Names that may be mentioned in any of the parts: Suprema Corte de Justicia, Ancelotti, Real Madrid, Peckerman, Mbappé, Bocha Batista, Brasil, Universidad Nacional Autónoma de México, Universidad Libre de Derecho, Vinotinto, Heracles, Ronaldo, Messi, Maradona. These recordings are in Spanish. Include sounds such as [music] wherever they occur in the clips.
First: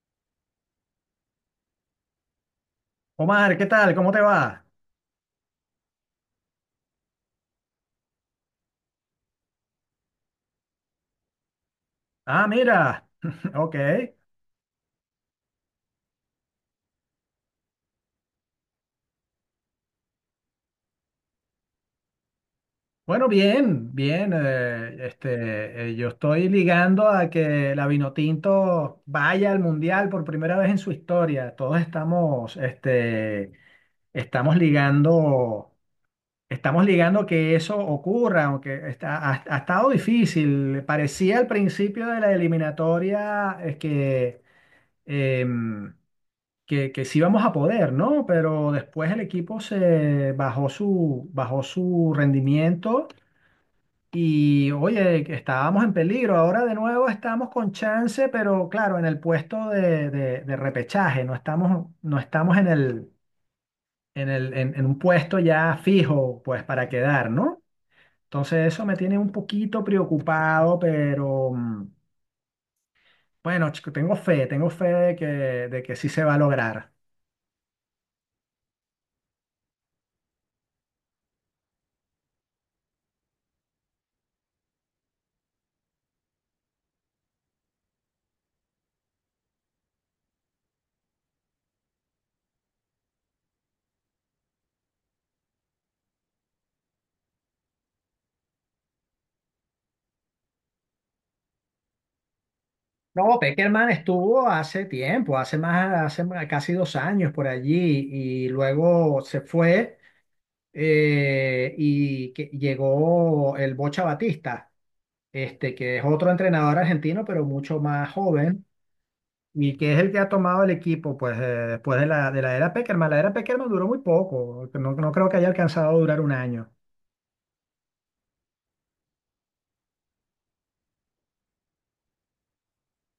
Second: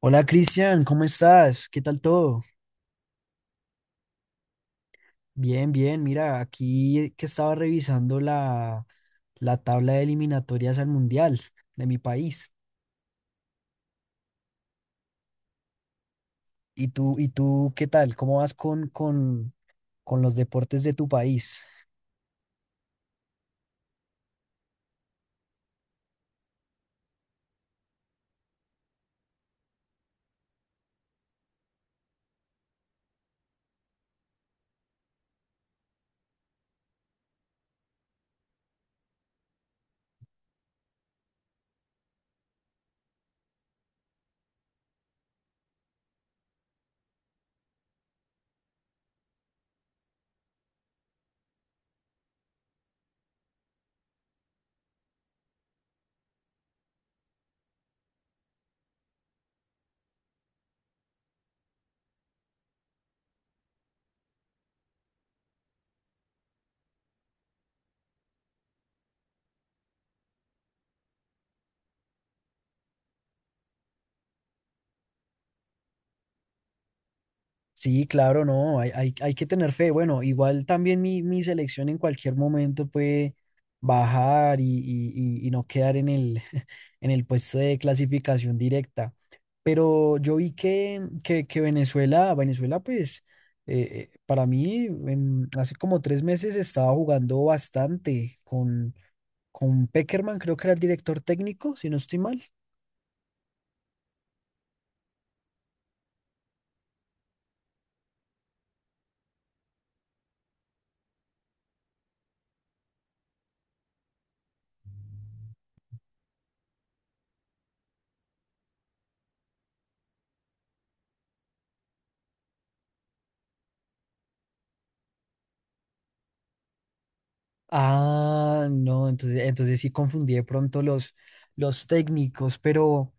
Hola Cristian, ¿cómo estás? ¿Qué tal todo? Omar, ¿qué tal? ¿Cómo te va? Bien, bien. Mira, aquí que estaba revisando la tabla de eliminatorias al Mundial de mi Ah, país. mira. [laughs] Ok. ¿Y tú qué tal? ¿Cómo vas con los deportes de tu país? Bueno, bien, bien. Yo estoy ligando a que la Vinotinto vaya al Mundial por primera vez en su historia. Todos estamos, estamos ligando, estamos ligando que eso ocurra, aunque ha estado difícil. Parecía al principio de la eliminatoria, es que em, que sí vamos a poder, ¿no? Pero después el equipo bajó su rendimiento y, oye, que estábamos en peligro. Ahora de nuevo estamos con chance, pero claro, en el puesto de repechaje, no estamos en un puesto ya fijo, pues, para quedar, ¿no? Entonces eso me tiene un poquito preocupado, pero bueno, chico, tengo fe de que sí se va a lograr. Sí, claro, no, hay que tener fe. Bueno, igual también mi selección en cualquier momento puede bajar y no quedar [laughs] en el puesto de clasificación directa. Pero yo vi que Venezuela, pues, eh, para mí, hace como 3 meses estaba jugando bastante con Peckerman, creo que era el director técnico, si no estoy mal. No, Peckerman estuvo hace tiempo, casi 2 años por allí y luego se fue, llegó el Bocha Batista, que es otro entrenador argentino, pero mucho más joven y que es el que ha tomado el equipo pues, después de de la era Peckerman. La era Peckerman duró muy poco, no, no creo que haya alcanzado a durar un año. Ah, no, entonces, entonces sí confundí de pronto los técnicos, pero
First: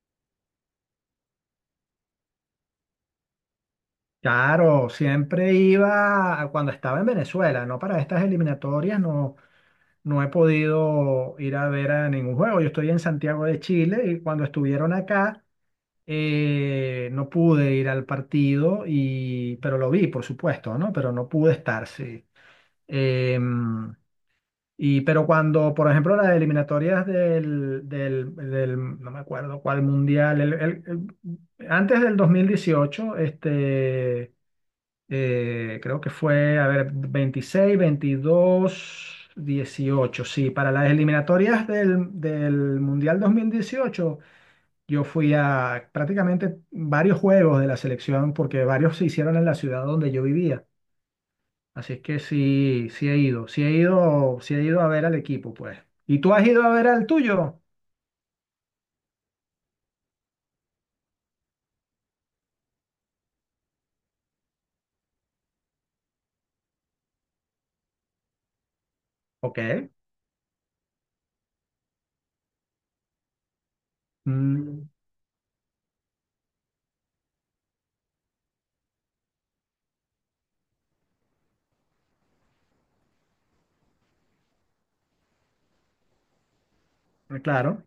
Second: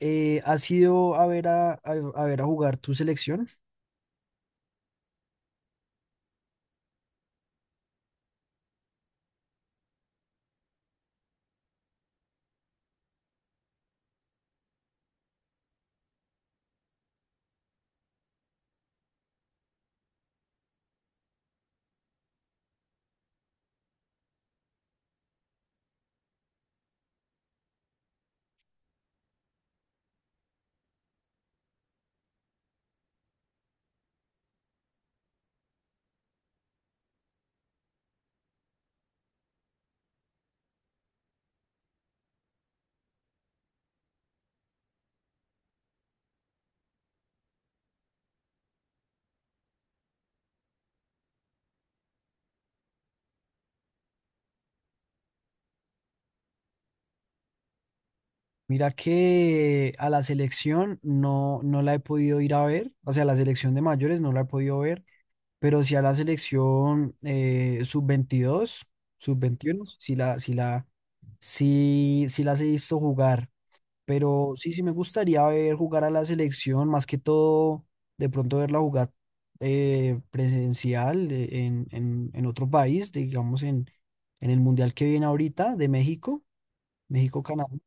¿has ido a ver a jugar tu selección? Claro, siempre cuando estaba en Venezuela, no para estas eliminatorias, no. No he podido ir a ver a ningún juego. Yo estoy en Santiago de Chile y cuando estuvieron acá no pude ir al partido y pero lo vi, por supuesto, ¿no? Pero no pude estar, sí. Em, y pero cuando, por ejemplo, las eliminatorias no me acuerdo cuál mundial, antes del 2018, creo que fue, a ver, 26, 22, 18. Sí, para las eliminatorias del Mundial 2018, yo fui a prácticamente varios juegos de la selección porque varios se hicieron en la ciudad donde yo vivía. Así es que sí, sí he ido a ver al equipo, pues. ¿Y tú has ido a ver al tuyo? Mira que a la selección no la he podido ir a ver, o sea, la selección de mayores no la he podido ver, pero sí a la selección sub Ok. veintiuno sí las he visto jugar. Pero sí Mm, me gustaría ver jugar a la selección, más que todo, de pronto verla jugar presencial, en otro país, digamos en el Mundial que viene ahorita de México, México-Canadá, claro.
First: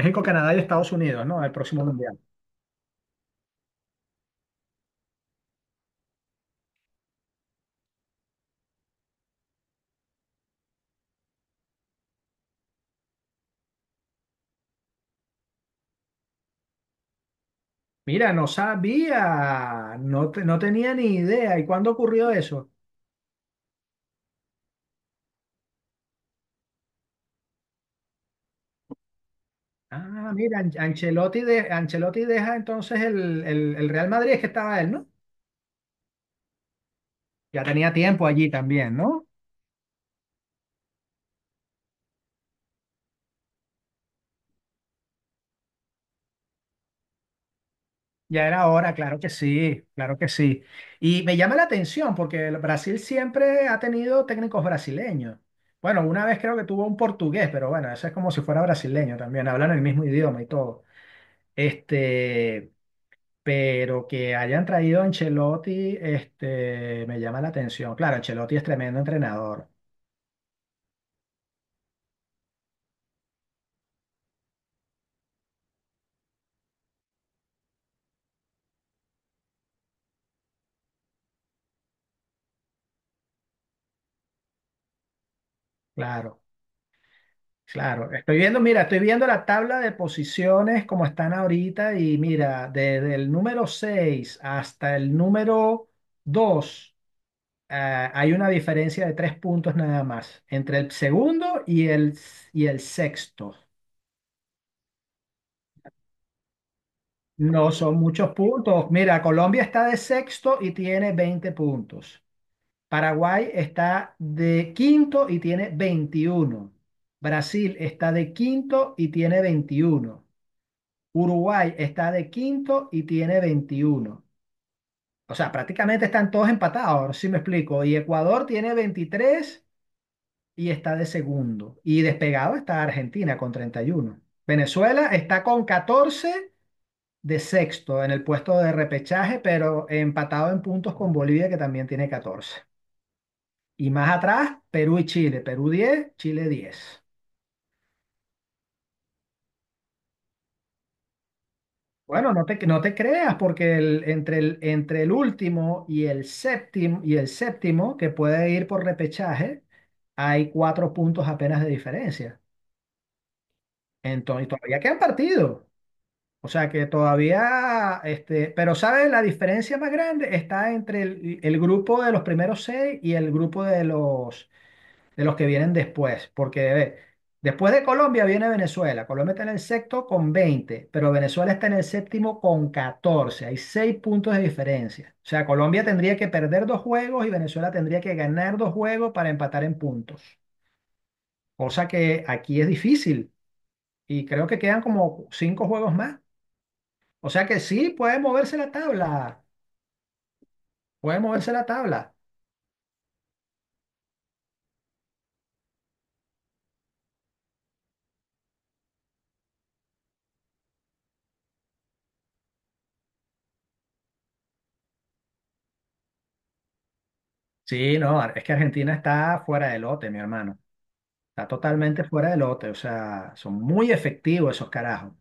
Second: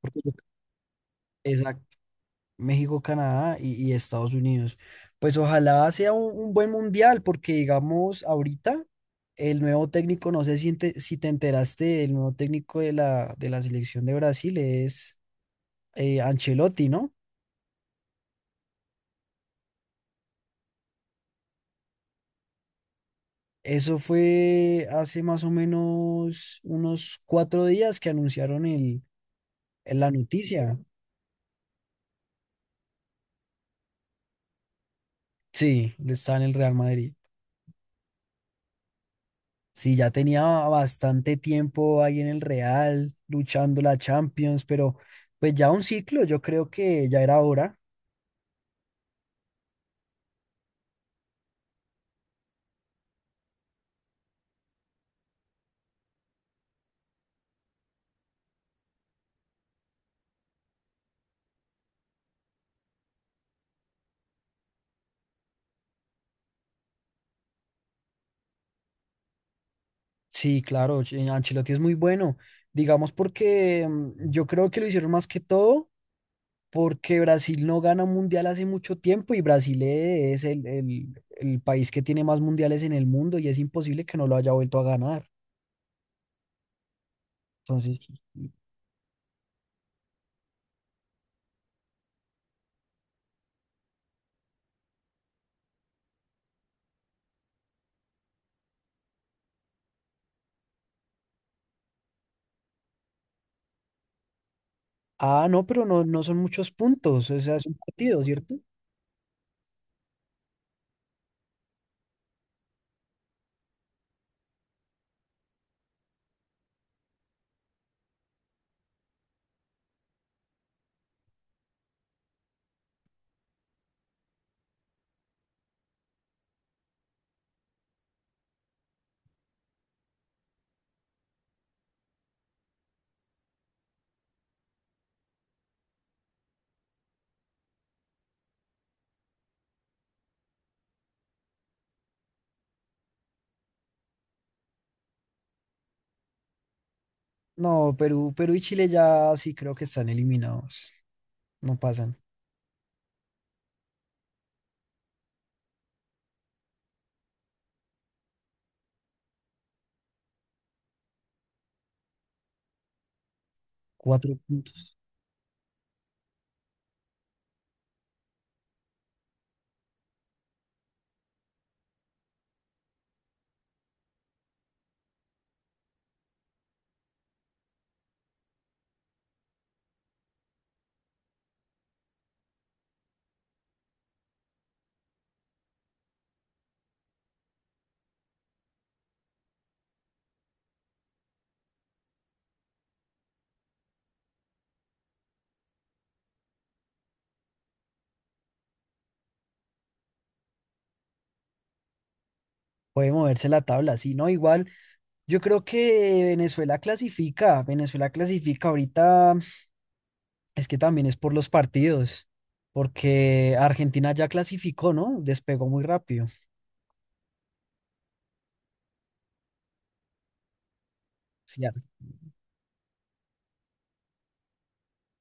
porque yo- Canadá y Estados Unidos, ¿no? El próximo exacto, Mundial. México-Canadá y Estados Unidos. Pues ojalá sea un buen mundial, porque digamos ahorita el nuevo técnico, no sé si te, si te enteraste, el nuevo técnico de la selección de Brasil es, Ancelotti, ¿no? Mira, no sabía, no, no tenía ni idea. ¿Y cuándo ocurrió eso? Eso fue hace más o menos unos 4 días que anunciaron la Ah, mira, noticia. Ancelotti deja entonces el Real Madrid, es que estaba él, ¿no? Sí, está en el Real Madrid. Ya tenía tiempo allí también, ¿no? Sí, ya tenía bastante tiempo ahí en el Real, luchando la Champions, pero pues ya un ciclo, yo creo que ya era hora. Ya era hora, claro que sí, claro que sí. Y me llama la atención porque el Brasil siempre ha tenido técnicos brasileños. Bueno, una vez creo que tuvo un portugués, pero bueno, eso es como si fuera brasileño también, hablan el mismo idioma y todo. Este. Pero que hayan traído a Ancelotti, me llama la atención. Claro, Ancelotti es tremendo entrenador. Sí, claro, Ancelotti es muy bueno, digamos porque yo creo que lo hicieron más que todo porque Brasil no gana un mundial hace mucho tiempo y Brasil es el país que tiene más mundiales en el mundo y es imposible que no lo haya vuelto a ganar. Claro, Entonces, claro. Estoy viendo, mira, estoy viendo la tabla de posiciones como están ahorita y mira, desde el número 6 hasta el número dos, hay una diferencia de tres puntos nada más entre el segundo y y el sexto. ah, no, pero no son muchos puntos, o sea, es No un son partido, muchos ¿cierto? puntos. Mira, Colombia está de sexto y tiene 20 puntos. Paraguay está de quinto y tiene 21. Brasil está de quinto y tiene 21. Uruguay está de quinto y tiene 21. O sea, prácticamente están todos empatados, si me explico. Y Ecuador tiene 23 y está de segundo. Y despegado está Argentina con 31. Venezuela está con 14 de sexto en el puesto de repechaje, pero empatado en puntos con Bolivia, que también tiene 14. Y más atrás, Perú y Chile. Perú 10. Chile 10. No, Perú y Chile ya sí creo que están eliminados, no pasan. Bueno, no te creas, porque entre entre el último y el séptimo, que puede ir por repechaje, hay cuatro puntos apenas de diferencia. Cuatro Entonces, todavía puntos. quedan partidos. O sea que todavía, pero ¿sabes? La diferencia más grande está entre el grupo de los primeros seis y el grupo de los que vienen después, porque a después de Colombia viene Venezuela. Colombia está en el sexto con 20, pero Venezuela está en el séptimo con 14. Hay seis puntos de diferencia. O sea, Colombia tendría que perder dos juegos y Venezuela tendría que ganar dos juegos para empatar en puntos, cosa que aquí es difícil y creo que quedan como cinco juegos más. O sea que sí, puede moverse la tabla, puede moverse la tabla. Puede moverse la tabla, sí, ¿no? Igual, yo creo que Venezuela clasifica ahorita. Es que también es por los partidos, porque Argentina ya clasificó, ¿no? Despegó muy rápido. Sí, no, es que Argentina está fuera de lote, mi hermano. Está Sí, ya, totalmente fuera de lote, o sea, son muy efectivos esos carajos.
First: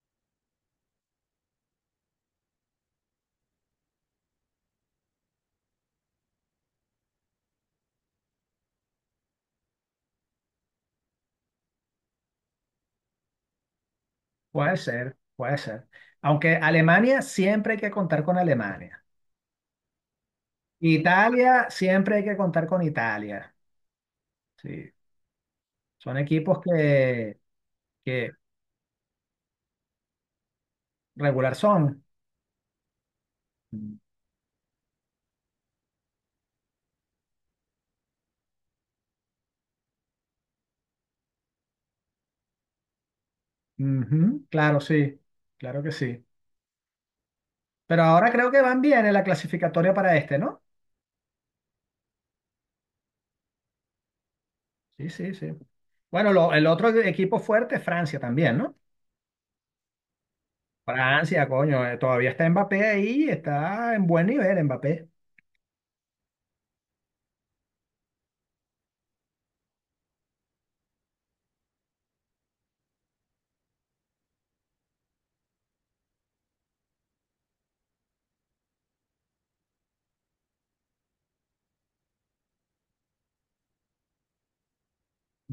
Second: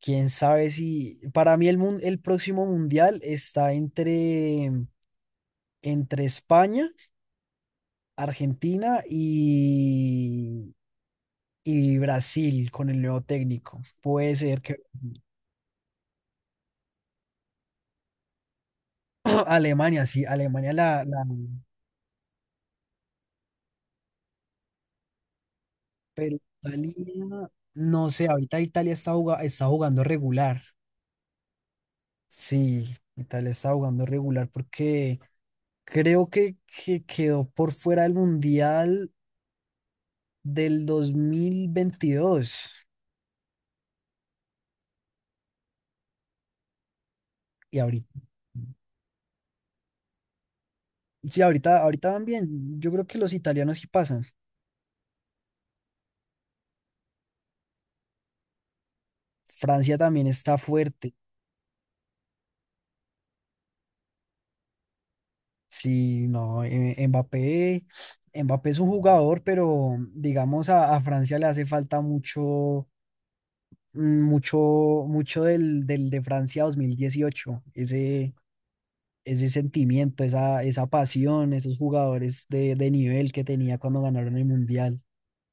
quién sabe si. Para mí, el, el próximo mundial está entre, entre España, Argentina y Brasil con el nuevo técnico. Puede ser Puede que ser, puede ser. Aunque Alemania siempre hay que contar con Alemania. [clears throat] Alemania, sí, Alemania la, la- Italia siempre hay que contar con Italia. Sí, son Pero equipos Italia, no sé, que ahorita Italia está jugando regular. regular son. Sí, Italia está jugando regular porque creo que quedó por fuera del Mundial del 2022. Ujú, claro, sí, claro que sí. Y Pero ahorita, ahora creo que van bien en la clasificatoria para este, ¿no? sí, ahorita, ahorita van bien. Yo creo que los italianos sí pasan. Sí, sí, sí. Bueno, el otro equipo fuerte es Francia también, ¿no? Francia también está fuerte. Francia, coño, todavía está Mbappé ahí, está en buen nivel Mbappé. Sí, no, Mbappé es un jugador, pero digamos a Francia le hace falta mm, mucho, mucho del de Francia 2018. Ese sentimiento, esa pasión, esos jugadores de nivel que tenía cuando ganaron el Mundial.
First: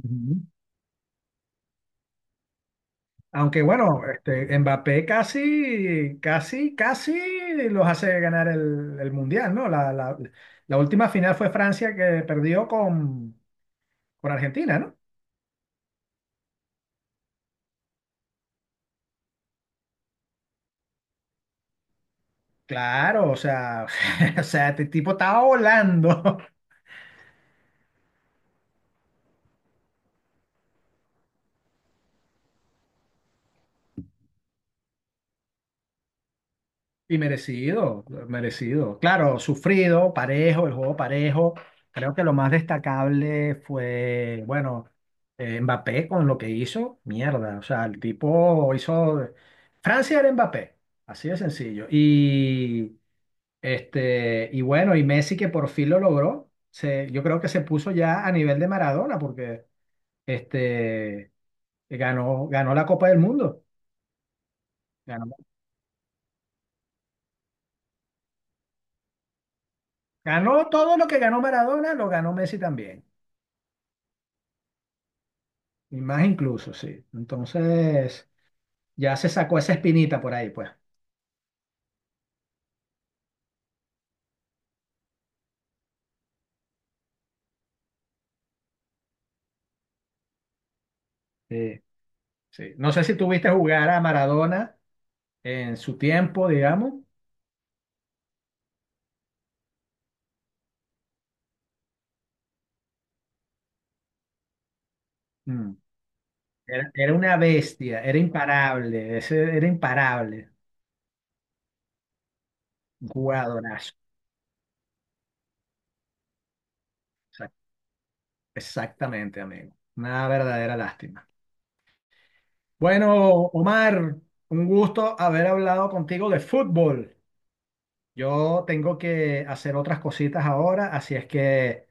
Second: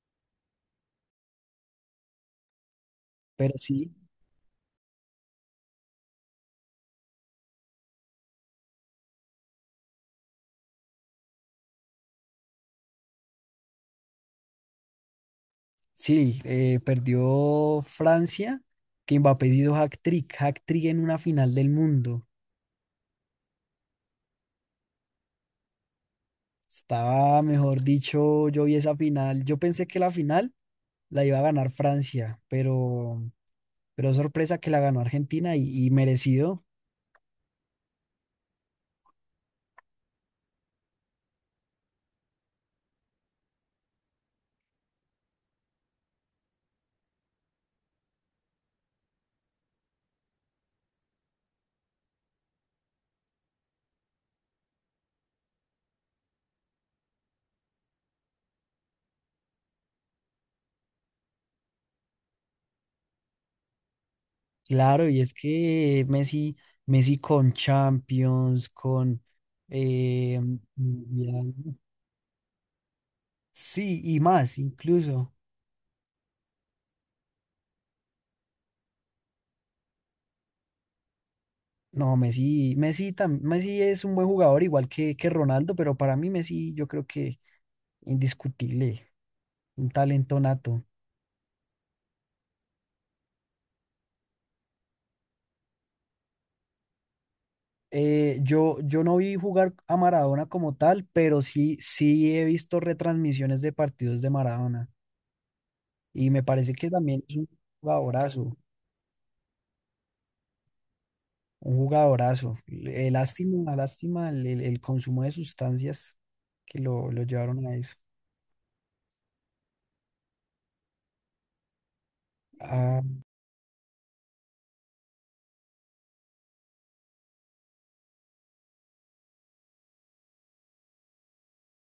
Ujú. Pero Aunque bueno, Mbappé casi, casi, casi los hace ganar el Mundial, ¿no? La última final fue Francia que perdió con Argentina, ¿no? sí, perdió Francia, que Mbappé hizo hat-trick en una final del mundo. Claro, o sea, [laughs] o sea, este tipo estaba volando. Estaba, mejor dicho, yo vi esa final. Yo pensé que la final la iba a ganar Francia, pero sorpresa que la ganó Argentina y merecido. Y merecido, merecido. Claro, sufrido, parejo, el juego parejo. Creo que lo más destacable fue, bueno, Mbappé con lo que hizo, mierda. O sea, el tipo hizo... Francia era Mbappé, así de sencillo. Y bueno, y Messi que por fin lo logró. Yo creo que se puso ya a nivel de Maradona porque este, ganó la Copa del Mundo. Claro, y es Ganó, que Messi, Messi con Champions, con... eh, ganó todo lo que ganó Mundial, Maradona, lo ganó Messi también. sí, y más incluso. Y más incluso, sí. Entonces, ya se sacó esa espinita por ahí, pues. No, Messi es un buen jugador, igual que Ronaldo, pero para mí Messi yo creo que indiscutible, un talento nato. Sí, sí. No sé si tuviste jugar a Maradona en su tiempo, digamos. Yo no vi jugar a Maradona como tal, pero sí he visto retransmisiones de partidos de Maradona Mm. y me parece que Era también es una un bestia, era jugadorazo, imparable, ese era imparable, un jugadorazo. un Lástima, jugadorazo. lástima el consumo de sustancias que lo Exa- llevaron a eso. Exactamente, amigo. Una verdadera lástima. Ah, Bueno, Omar, un gusto haber hablado contigo de fútbol. Yo tengo que hacer otras cositas ahora, así es que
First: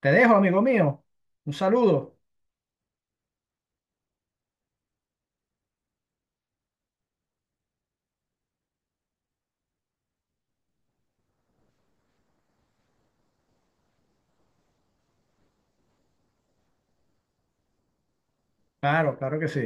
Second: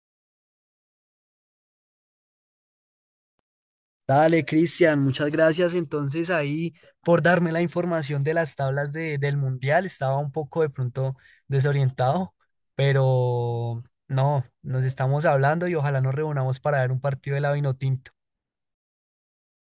te dejo, amigo mío. Un saludo. Dale, Cristian, muchas gracias entonces ahí por darme la información de las tablas del Mundial. Estaba un poco de pronto desorientado, pero no, nos estamos hablando y ojalá nos reunamos para ver un partido de la Vinotinto. Claro, claro que sí.